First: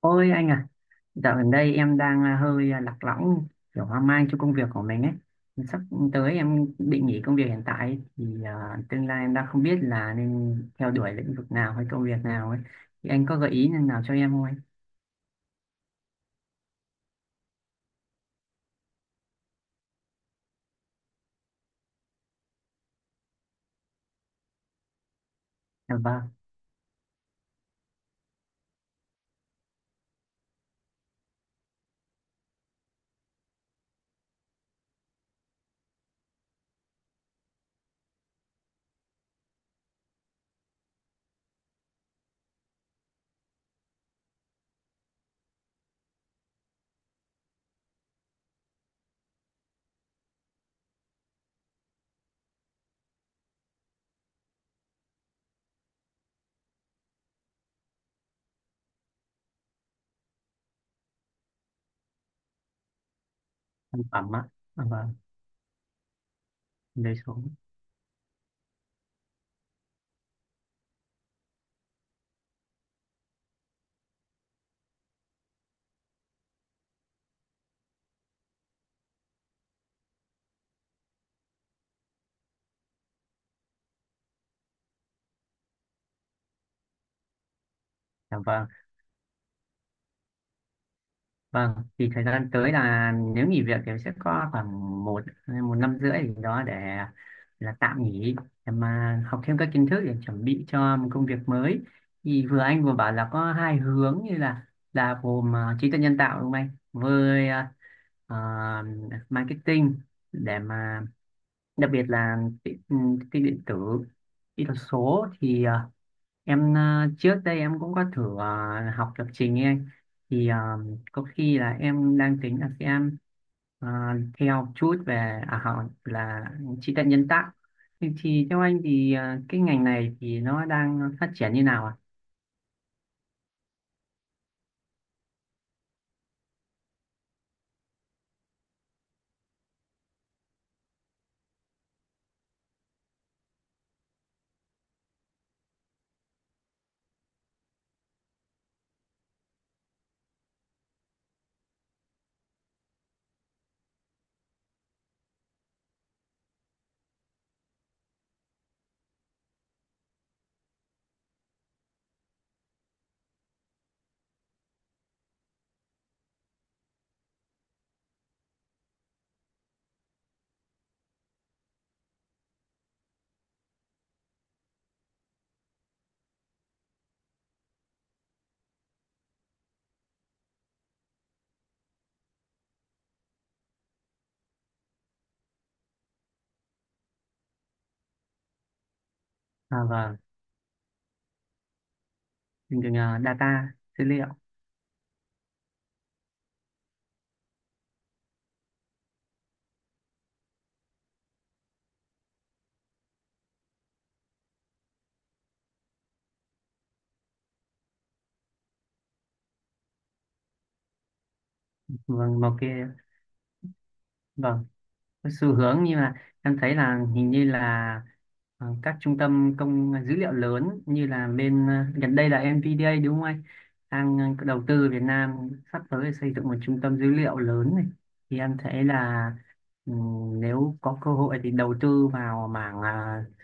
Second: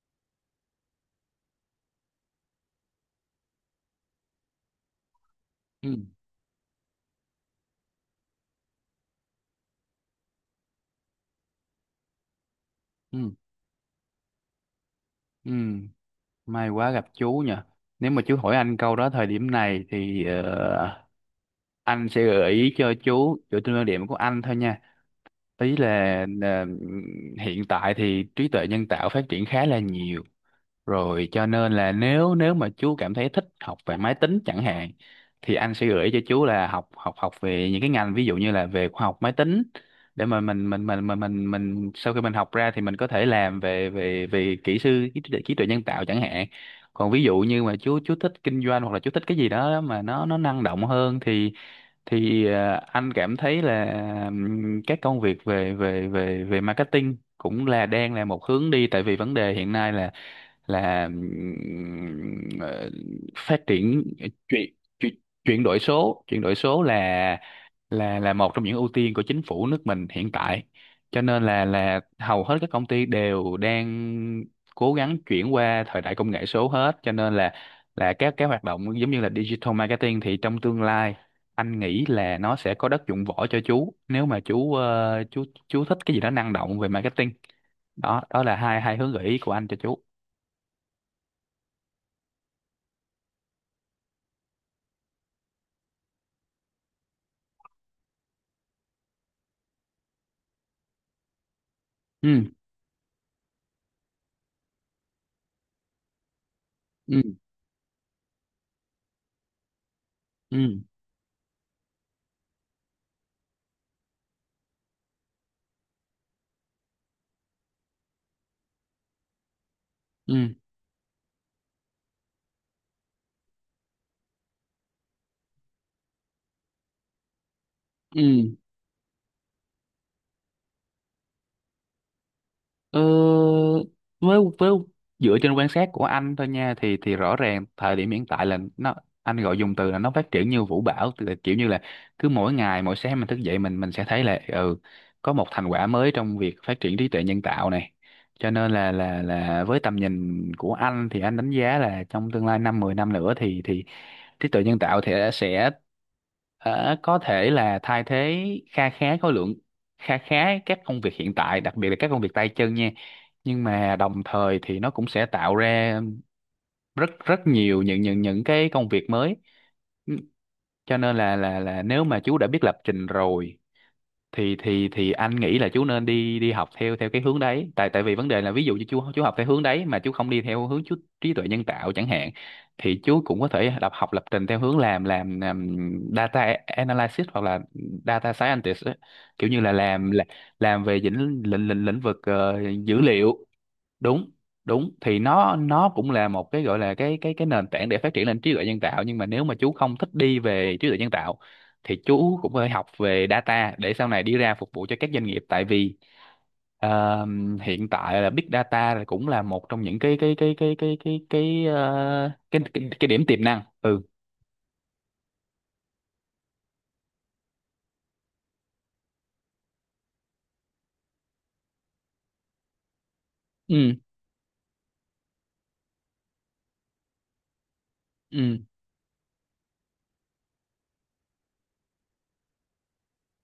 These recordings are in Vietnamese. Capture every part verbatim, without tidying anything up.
Ôi anh à, dạo gần đây em đang à, hơi à, lạc lõng, kiểu hoang mang cho công việc của mình ấy. Sắp Ừ, tới em định nghỉ công việc hiện tại thì à, tương lai em đang không biết là nên theo đuổi lĩnh vực nào hay công việc nào ấy. Thì anh ừ, có gợi ý nào cho em không anh? ừ. May quá gặp chú nhỉ. Nếu mà chú hỏi anh câu đó thời điểm này thì ờ, anh sẽ gợi ý cho chú dựa trên quan điểm của anh thôi nha. Ý là Dạ vâng, ờ, hiện tại thì trí tuệ nhân tạo phát triển khá là nhiều. Rồi cho nên là nếu nếu mà chú cảm thấy thích học về máy tính chẳng hạn thì anh sẽ gửi cho chú là học học học về những cái ngành ví dụ như là về khoa học máy tính, để mà mình mình mình mình mình mình sau khi mình học ra thì mình có thể làm về về về kỹ sư trí tuệ, trí tuệ nhân tạo chẳng hạn. Còn ví dụ như mà chú chú thích kinh doanh, hoặc là chú thích cái gì đó mà nó nó năng động hơn thì thì ờ, anh cảm thấy là ừm, các công việc về về về về marketing cũng là đang là một hướng đi, tại vì vấn đề hiện nay là là ừm, ờ, phát triển sản ờ, phẩm ạ. chuyển Dạ chuyển vâng, chuyển đổi số chuyển đổi số đời là sống. là là một trong những ưu tiên của chính phủ nước mình hiện tại, cho nên là là hầu hết các công ty đều đang cố gắng chuyển qua thời đại công nghệ số hết, cho nên là là các cái hoạt động giống như là digital marketing thì trong tương lai anh nghĩ là nó sẽ có đất dụng võ cho chú, nếu mà chú ờ, chú chú thích cái gì đó năng động về marketing. đó Dạ đó là vâng. hai hai hướng gợi ý của anh cho chú. Vâng, thì thời gian tới là nếu nghỉ việc thì sẽ có khoảng một một năm rưỡi gì đó để là tạm nghỉ để mà học thêm các kiến thức để chuẩn bị cho một công việc mới. Thì Ừ, vừa anh vừa bảo là có hai hướng như là là gồm à, trí tuệ nhân tạo đúng không anh? ừ. Với à, à, marketing để Ừ, mà đặc biệt là ti- ừm, tin điện tử, kỹ thuật số thì à, em à, trước đây em cũng có thử à, học lập trình ấy anh. ừ, Thì à, có khi là em đang tính là sẽ ờ, theo chút về à, họ là trí tuệ nhân tạo thì, ừ. thì theo anh thì ờ, cái ngành này thì nó đang phát triển như nào ạ? Ờ, với với dựa trên quan sát của anh thôi nha thì thì rõ ràng thời điểm hiện tại là nó, anh gọi dùng từ là nó phát triển như vũ bão, tức là kiểu như là cứ mỗi ngày, mỗi sáng mình thức dậy mình mình sẽ thấy là, ừ, có một thành quả mới trong việc phát triển trí tuệ nhân tạo này, cho nên là là là với tầm nhìn của anh thì anh đánh giá là trong tương lai năm mười năm nữa thì thì trí tuệ nhân tạo thì sẽ ờ, có thể là thay thế kha khá khối lượng, khá khá các công việc hiện tại, đặc biệt là các công việc tay chân nha, nhưng mà đồng thời thì nó cũng sẽ tạo ra rất rất nhiều những những những cái công việc mới. Ừ, cho nên là là là nếu mà chú đã biết lập trình rồi thì thì thì anh nghĩ là chú nên đi đi học theo theo cái hướng đấy, tại tại vì vấn đề là ví dụ như chú chú học theo hướng đấy mà chú không đi theo hướng chú trí tuệ nhân tạo chẳng hạn, thì chú cũng có thể đọc học lập trình theo hướng làm làm, làm data analysis hoặc là data scientist á. Kiểu như là À, làm vâng. là- làm về lĩnh lĩnh lĩnh lĩnh vực ờ, Ngành, dữ ờ, liệu. data, dữ liệu. Đúng đúng thì nó nó cũng là một cái, gọi là cái cái cái nền tảng để phát triển lên trí tuệ nhân tạo, nhưng mà nếu mà chú không thích đi về trí tuệ nhân tạo thì chú cũng phải học về data để sau này đi ra phục vụ cho các doanh nghiệp, tại vì ờ, hiện tại là big data là cũng là một trong những cái cái cái cái cái cái cái ờ, Vâng, một cái, cái, cái, cái điểm tiềm năng. Ừ, vâng, cái xu hướng, nhưng mà em thấy là hình như là ờ, các trung tâm công dữ liệu lớn, như là bên ờ, gần đây là en vê đê a đúng không anh, ừ, đang ờ, đầu tư Việt Nam, sắp tới xây dựng một trung tâm dữ liệu lớn này, thì em ừ, thấy là ừm, nếu có cơ hội thì đầu tư vào mảng ờ,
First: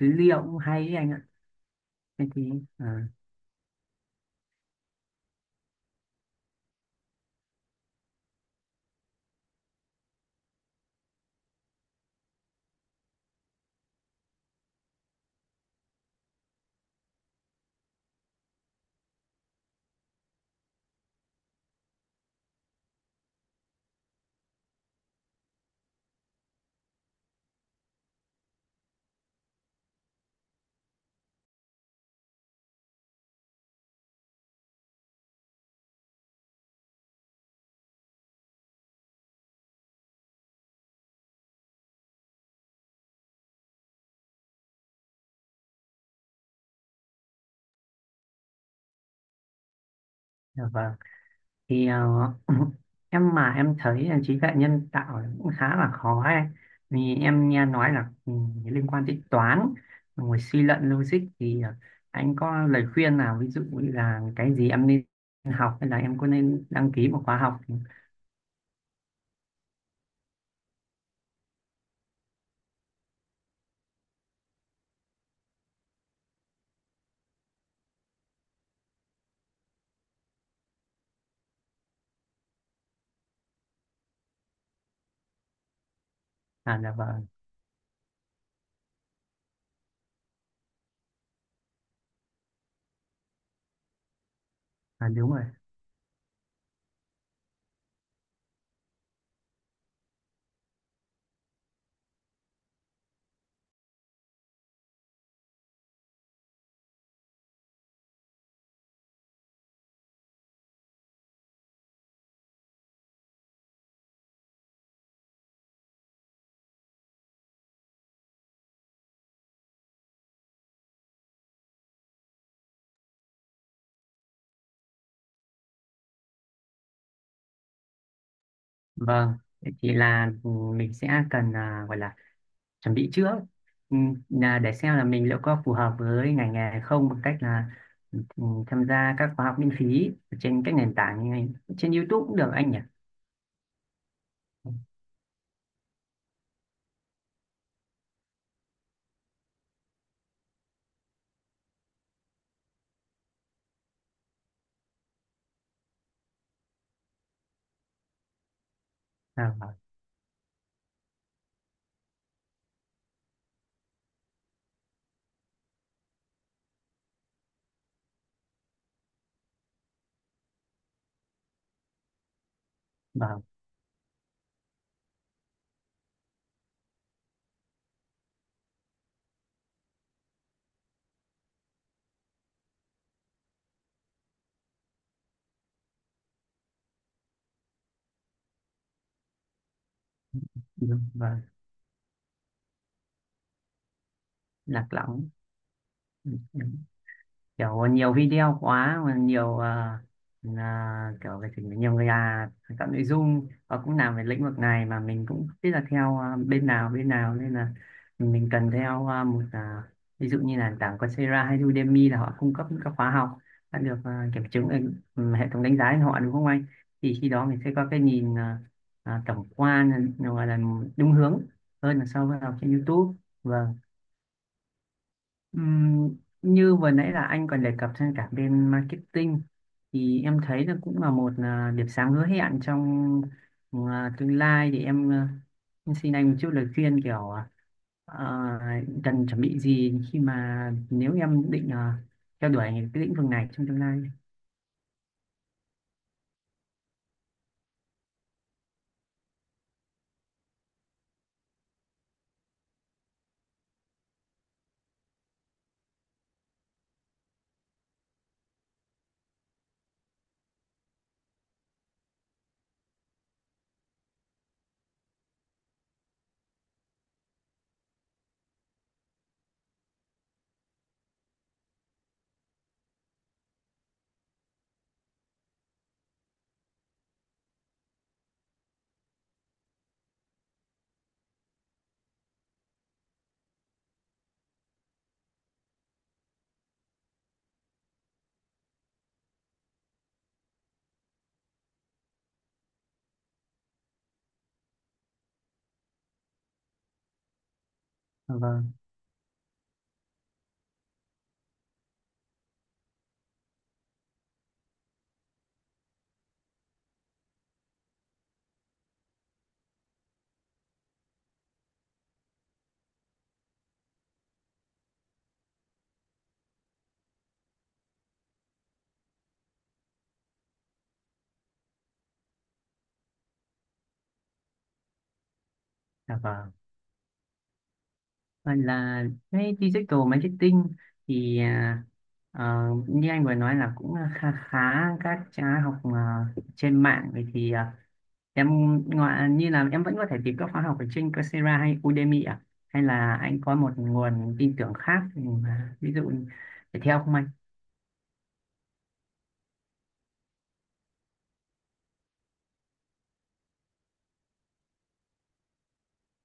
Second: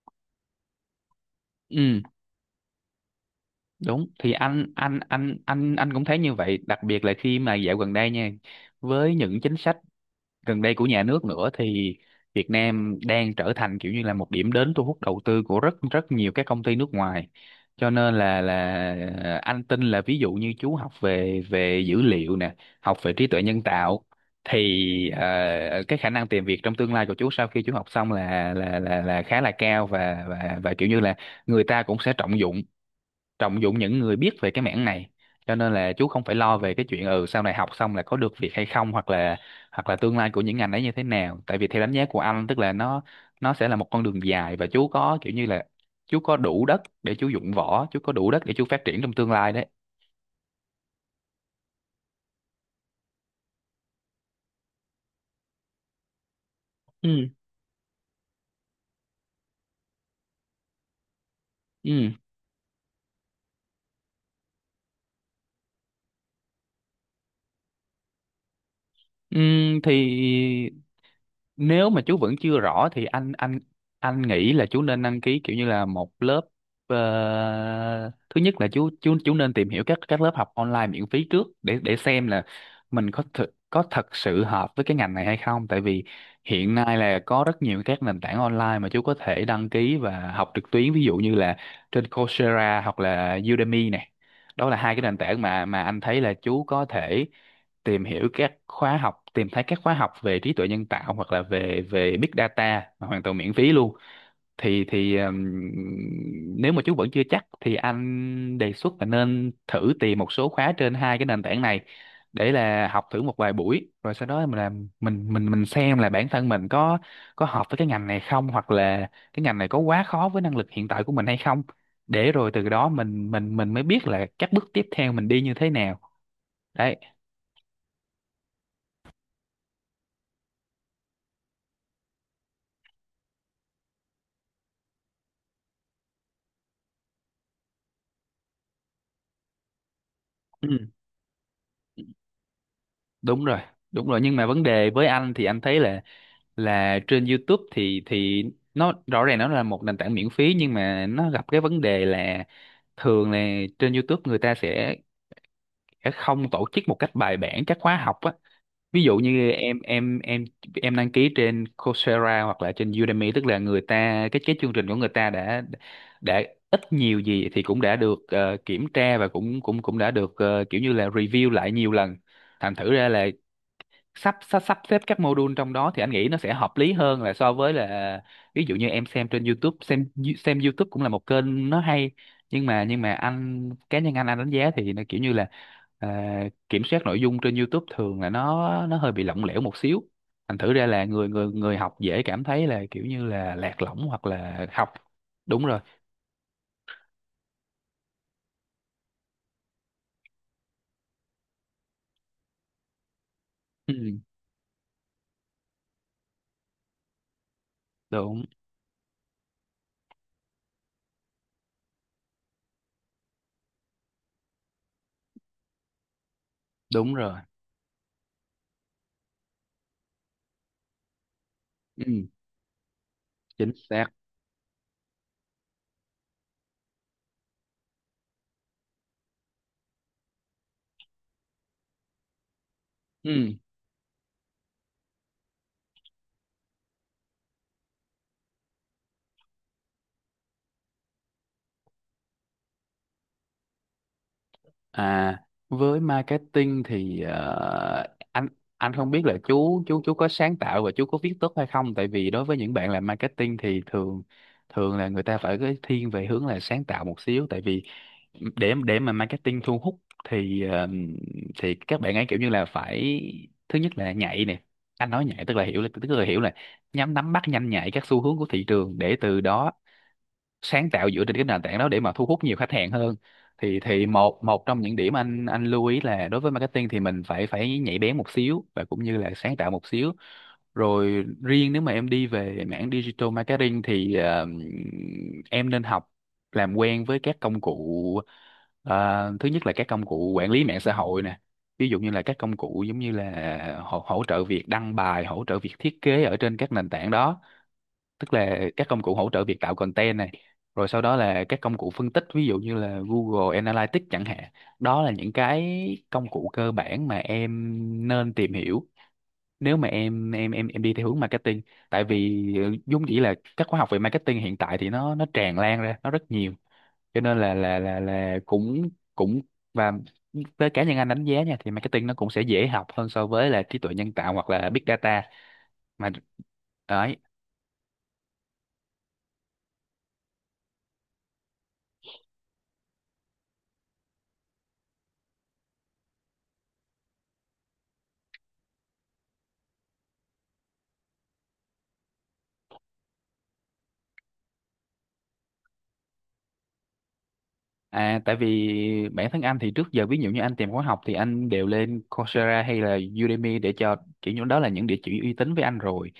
dữ liệu cũng hay ấy anh ạ. ừ. Thế thì ờ, Đúng thì anh anh anh anh anh cũng thấy như vậy, đặc biệt là khi mà dạo gần đây nha, với những chính sách gần đây của nhà nước nữa thì Việt Nam đang trở thành kiểu như là một điểm đến thu hút đầu tư của rất rất nhiều các công ty nước ngoài, cho nên là là ờ, anh tin là ví dụ như chú học về về dữ liệu nè, học về trí tuệ nhân tạo thì ờ, cái khả năng tìm việc trong tương lai của chú sau khi chú học xong là là là là khá là cao, và và và kiểu như là người ta cũng sẽ trọng dụng trọng dụng những người biết về cái mảng này, cho nên là chú không phải lo về cái chuyện, ừ, sau này học xong là có được việc hay không, hoặc là hoặc là tương lai của những ngành ấy như thế nào, tại vì theo đánh giá của anh tức là nó nó sẽ là một con đường dài, và chú có kiểu như là chú có đủ đất để chú dụng võ, chú có đủ đất để chú phát triển trong tương lai đấy. dạ vâng. Thì ờ, em mà em thấy là trí tuệ nhân tạo là cũng khá là khó ấy. Vì Ừ. em nghe nói là ừ, liên quan đến toán, ngồi suy luận logic, thì ờ, Ừ, anh có lời khuyên nào, ví dụ như là cái gì em nên học, hay là em có nên đăng ký một khóa học? ừ thì nếu mà chú vẫn chưa rõ thì anh anh anh nghĩ là chú nên đăng ký kiểu như là một lớp. Ờ, thứ nhất là chú chú chú nên tìm hiểu các các lớp học online miễn phí trước để để xem là mình có thực có thật sự hợp với cái ngành này hay không, tại vì À, hiện là nay là vâng. có rất nhiều các nền tảng online mà chú có thể đăng ký và học trực tuyến, ví dụ như là trên Coursera hoặc là Udemy này. Đó là hai cái À, nền đúng rồi. tảng mà mà anh thấy là chú có thể tìm hiểu các khóa học, tìm thấy các khóa học về trí tuệ nhân tạo hoặc là về về big data mà hoàn toàn miễn phí luôn. Thì thì ừm, nếu mà chú vẫn chưa chắc thì anh đề xuất là nên thử tìm một số khóa trên hai cái nền tảng này để là học thử một vài buổi, rồi sau đó mình làm mình mình mình xem là bản thân mình có có hợp với cái ngành này không, hoặc là cái ngành này có quá khó với năng lực hiện tại của mình hay không, để rồi từ đó mình mình mình mới biết là các bước tiếp theo mình đi như thế nào đấy. Vâng. Thế thì là ừ, mình sẽ cần à, gọi là chuẩn bị trước, ừ, là để xem là mình liệu có phù hợp với ngành nghề hay không, bằng cách là ừ, tham gia các khóa học miễn phí trên Ừ. các nền tảng như này, trên YouTube cũng được anh nhỉ? Đúng rồi. Đúng rồi, nhưng mà vấn đề với anh thì anh thấy là là trên YouTube thì thì nó rõ ràng nó là một nền tảng miễn phí, nhưng mà nó gặp cái vấn đề là thường là trên YouTube người ta sẽ sẽ không tổ chức một cách bài bản các khóa học á. Ví dụ như Vâng, vâng, em em em em đăng ký trên Coursera hoặc là trên Udemy, tức là người ta, cái cái chương trình của người ta đã đã ít nhiều gì thì cũng đã được ờ, kiểm tra, và cũng cũng cũng đã được ờ, kiểu như là review lại nhiều lần, thành thử ra là vâng. sắp sắp sắp xếp các module trong đó thì anh nghĩ nó sẽ hợp lý hơn là so với là ví dụ như em xem trên YouTube. Xem xem YouTube cũng là một kênh nó hay, nhưng mà nhưng mà anh, cá nhân anh anh đánh giá thì nó kiểu như là, à, kiểm soát nội dung trên YouTube thường là nó nó hơi bị lỏng lẻo một xíu, thành thử ra Đúng, là người vâng. người người học dễ cảm thấy là kiểu như là lạc lõng, hoặc là Lạc học. lõng. Đúng rồi. Ừ, ừ. Kiểu nhiều video quá, mà nhiều ờ, là kiểu về trình, nhiều người là tạo nội dung và cũng làm Ừ, về lĩnh vực này, mà mình cũng không biết là theo ờ, bên nào bên nào, nên là đúng. mình cần theo ờ, một, ờ, ví dụ như là nền tảng Coursera hay Udemy, là họ cung cấp những các khóa học đã được ờ, kiểm chứng ở ừ, hệ thống đánh giá của họ đúng không anh? Thì Đúng khi rồi. đó mình sẽ có cái nhìn ờ, ờ, tổng quan, gọi là đúng hướng hơn là so Ừ, với học trên YouTube. Vâng. chính xác. Ừm, Như vừa nãy là anh còn đề cập trên cả bên marketing, thì em thấy là cũng là một à, điểm sáng hứa hẹn trong Ừ. à, tương lai, thì em, à, em xin anh một chút lời khuyên, kiểu à, à, cần chuẩn bị gì khi mà nếu em định à, theo đuổi cái lĩnh vực này trong tương lai. À, với marketing thì ờ, anh anh không biết là chú chú chú có sáng tạo và chú có viết tốt hay không, tại vì đối với những bạn làm marketing thì thường thường là người ta phải cái thiên về hướng là sáng tạo một xíu, tại vì để để mà marketing thu hút thì ờ, thì các bạn ấy kiểu như là phải, thứ nhất là nhạy nè. Anh nói nhạy tức là hiểu là tức là hiểu là nhắm nắm bắt nhanh nhạy các xu hướng của thị trường để từ đó sáng tạo dựa trên cái nền tảng đó để mà thu hút nhiều khách hàng hơn. Thì thì một một trong những điểm anh anh lưu ý là đối với marketing thì mình phải phải nhạy bén một xíu và cũng như là sáng tạo một xíu. Rồi riêng nếu mà em đi về mảng digital marketing thì ờ, em nên học, làm quen với các công cụ. Ờ, thứ nhất là các công cụ quản lý mạng xã hội nè, ví dụ như là các công cụ giống như là hỗ, hỗ trợ việc đăng bài, hỗ trợ việc thiết kế ở trên các nền tảng đó, Dạ tức là vâng. các công cụ hỗ trợ việc tạo content này. Rồi sau đó là các công cụ phân tích, ví dụ như là Google Analytics chẳng hạn. Đó là những cái công cụ cơ bản mà em nên tìm hiểu nếu mà em em em em đi theo hướng marketing, tại vì ờ, vốn dĩ là các khóa học về marketing hiện tại thì nó nó tràn lan ra, nó rất nhiều, cho nên là là là là cũng cũng và với cá nhân anh đánh giá nha, thì marketing nó cũng sẽ dễ học hơn so với là trí tuệ nhân tạo hoặc là big data mà. Dạ vâng. Đấy. Và là cái digital marketing thì à, ờ, như anh vừa nói là cũng khá khá các khóa học à, trên mạng, vậy thì à, em, ngoài như là em vẫn có thể tìm các khóa học ở trên Coursera hay Udemy à, hay là anh có một nguồn tin tưởng khác, ừ, mà ví dụ để theo không anh? À, tại vì bản thân anh thì trước giờ, ví dụ như anh tìm khóa học thì anh đều lên Coursera hay là Udemy, để cho kiểu như đó là những địa chỉ uy tín với anh rồi.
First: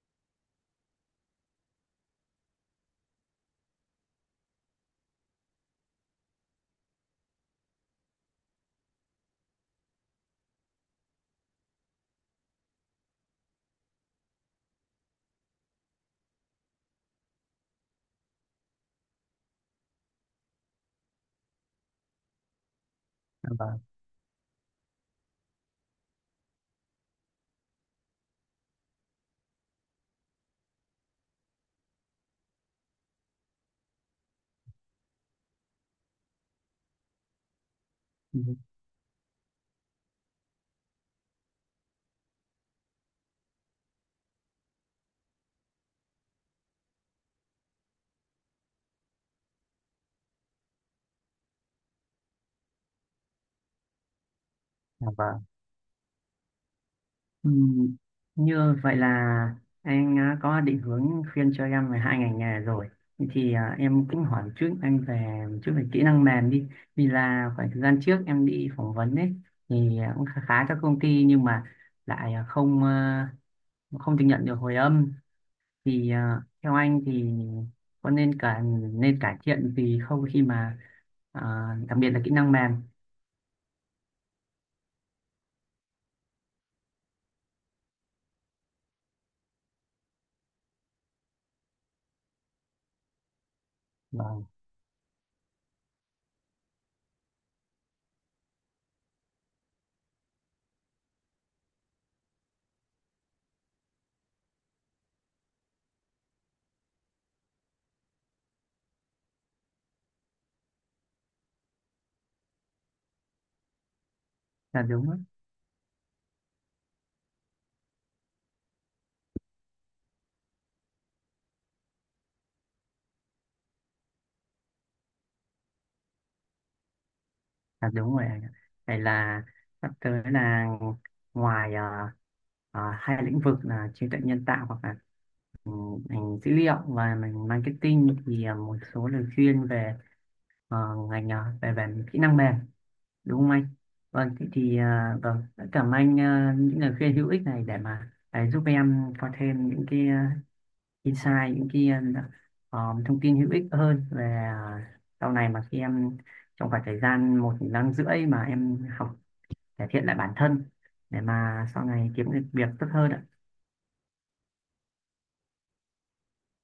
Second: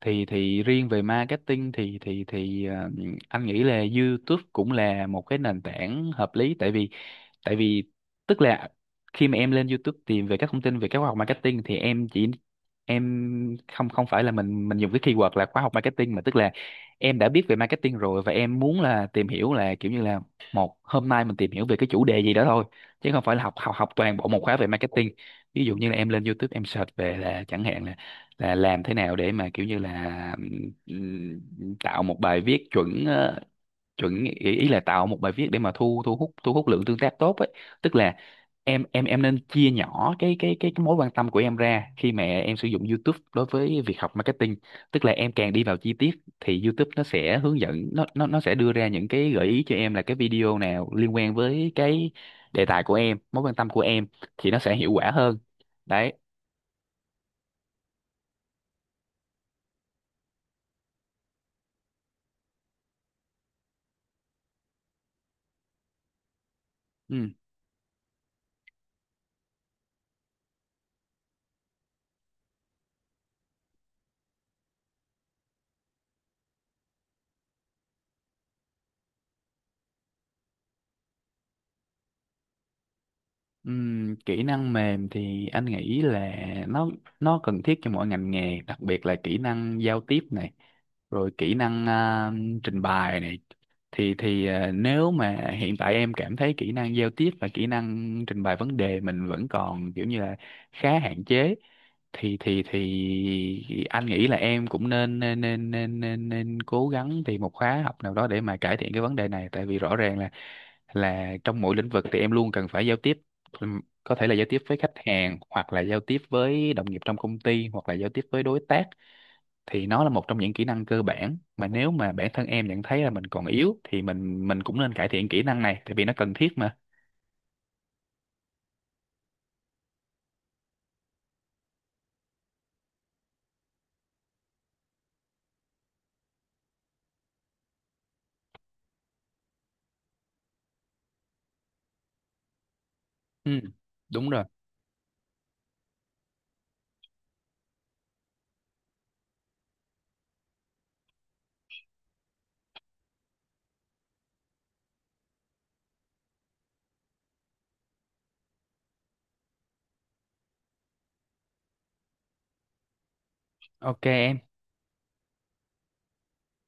Thì thì riêng về marketing thì thì thì ờ, anh nghĩ là YouTube cũng là một cái nền tảng hợp lý. Tại vì tại vì tức là khi mà em lên YouTube tìm về các thông tin về các khóa học marketing thì em chỉ em không không phải là mình mình dùng cái keyword là khóa học marketing, mà tức là em đã biết về marketing rồi và em muốn là tìm hiểu là kiểu như là một hôm nay mình tìm hiểu về cái chủ đề gì đó thôi, chứ không phải là Dạ học học vâng. học toàn bộ một khóa về marketing. Ví dụ như là em lên YouTube em search về là chẳng hạn là là làm thế nào để mà kiểu như là ừm, tạo một bài viết chuẩn, ờ, chuẩn ý, ý là tạo một bài viết để mà thu thu hút thu hút lượng tương tác tốt ấy, tức là Ừ. em em em nên chia nhỏ cái cái cái, cái mối quan tâm của em ra khi mà em sử dụng YouTube đối với việc học marketing. Tức là em càng đi vào chi tiết thì YouTube nó sẽ hướng dẫn, nó nó nó sẽ đưa ra những cái gợi ý cho em là cái video nào liên quan với cái đề tài của em, mối quan tâm của em, thì nó sẽ hiệu Dạ quả hơn. vâng. Đấy. Ừ, như vậy là anh à, có định hướng khuyên cho em về hai ngành nghề rồi, thì à, em cũng hỏi một chút anh về một chút về kỹ năng mềm đi, vì Ừ. là khoảng thời gian trước em đi phỏng vấn ấy, thì à, cũng khá khá các công ty, nhưng mà lại à, không à, không được nhận được hồi âm, thì à, theo anh thì có nên cả nên cải thiện gì không, khi mà à, đặc biệt là kỹ năng mềm. Ừm, kỹ năng mềm thì anh nghĩ là nó nó cần thiết cho mỗi ngành nghề, đặc biệt là kỹ năng giao tiếp này, rồi kỹ năng à, trình bày này. Thì vâng, thì à, Nếu mà hiện tại em cảm thấy kỹ năng giao tiếp và kỹ năng trình bày vấn đề mình vẫn còn kiểu như là khá hạn chế, thì thì thì anh nghĩ là em cũng nên nên nên nên nên, nên cố gắng tìm một khóa học nào đó để mà cải thiện cái vấn đề này. Tại vì rõ ràng là là trong mỗi lĩnh vực thì em luôn cần phải giao tiếp. Ừm, có thể là giao tiếp với là khách đúng đó. hàng hoặc là giao tiếp với đồng nghiệp trong công ty hoặc là giao tiếp với đối tác, thì nó là một trong những kỹ năng cơ bản mà nếu mà bản thân em nhận thấy là mình còn yếu thì mình mình cũng nên cải thiện kỹ năng này, tại vì nó cần thiết mà. Là đúng rồi anh ạ. Vậy là sắp tới là, ngoài à, à, hai lĩnh vực là trí tuệ nhân tạo hoặc là ngành dữ liệu và ngành marketing, thì à, một số lời khuyên về à, ngành, à, về về kỹ năng mềm, đúng không Ừ, anh? đúng Vâng, rồi. thế thì à, vâng rất cảm ơn anh à, những lời khuyên hữu ích này, để mà để giúp em có thêm những cái à, insight, những cái um, thông tin hữu ích hơn về à, sau này mà khi em, trong khoảng thời gian một năm rưỡi mà em học cải thiện lại bản thân, để mà sau này kiếm được việc tốt hơn ạ. Ok em.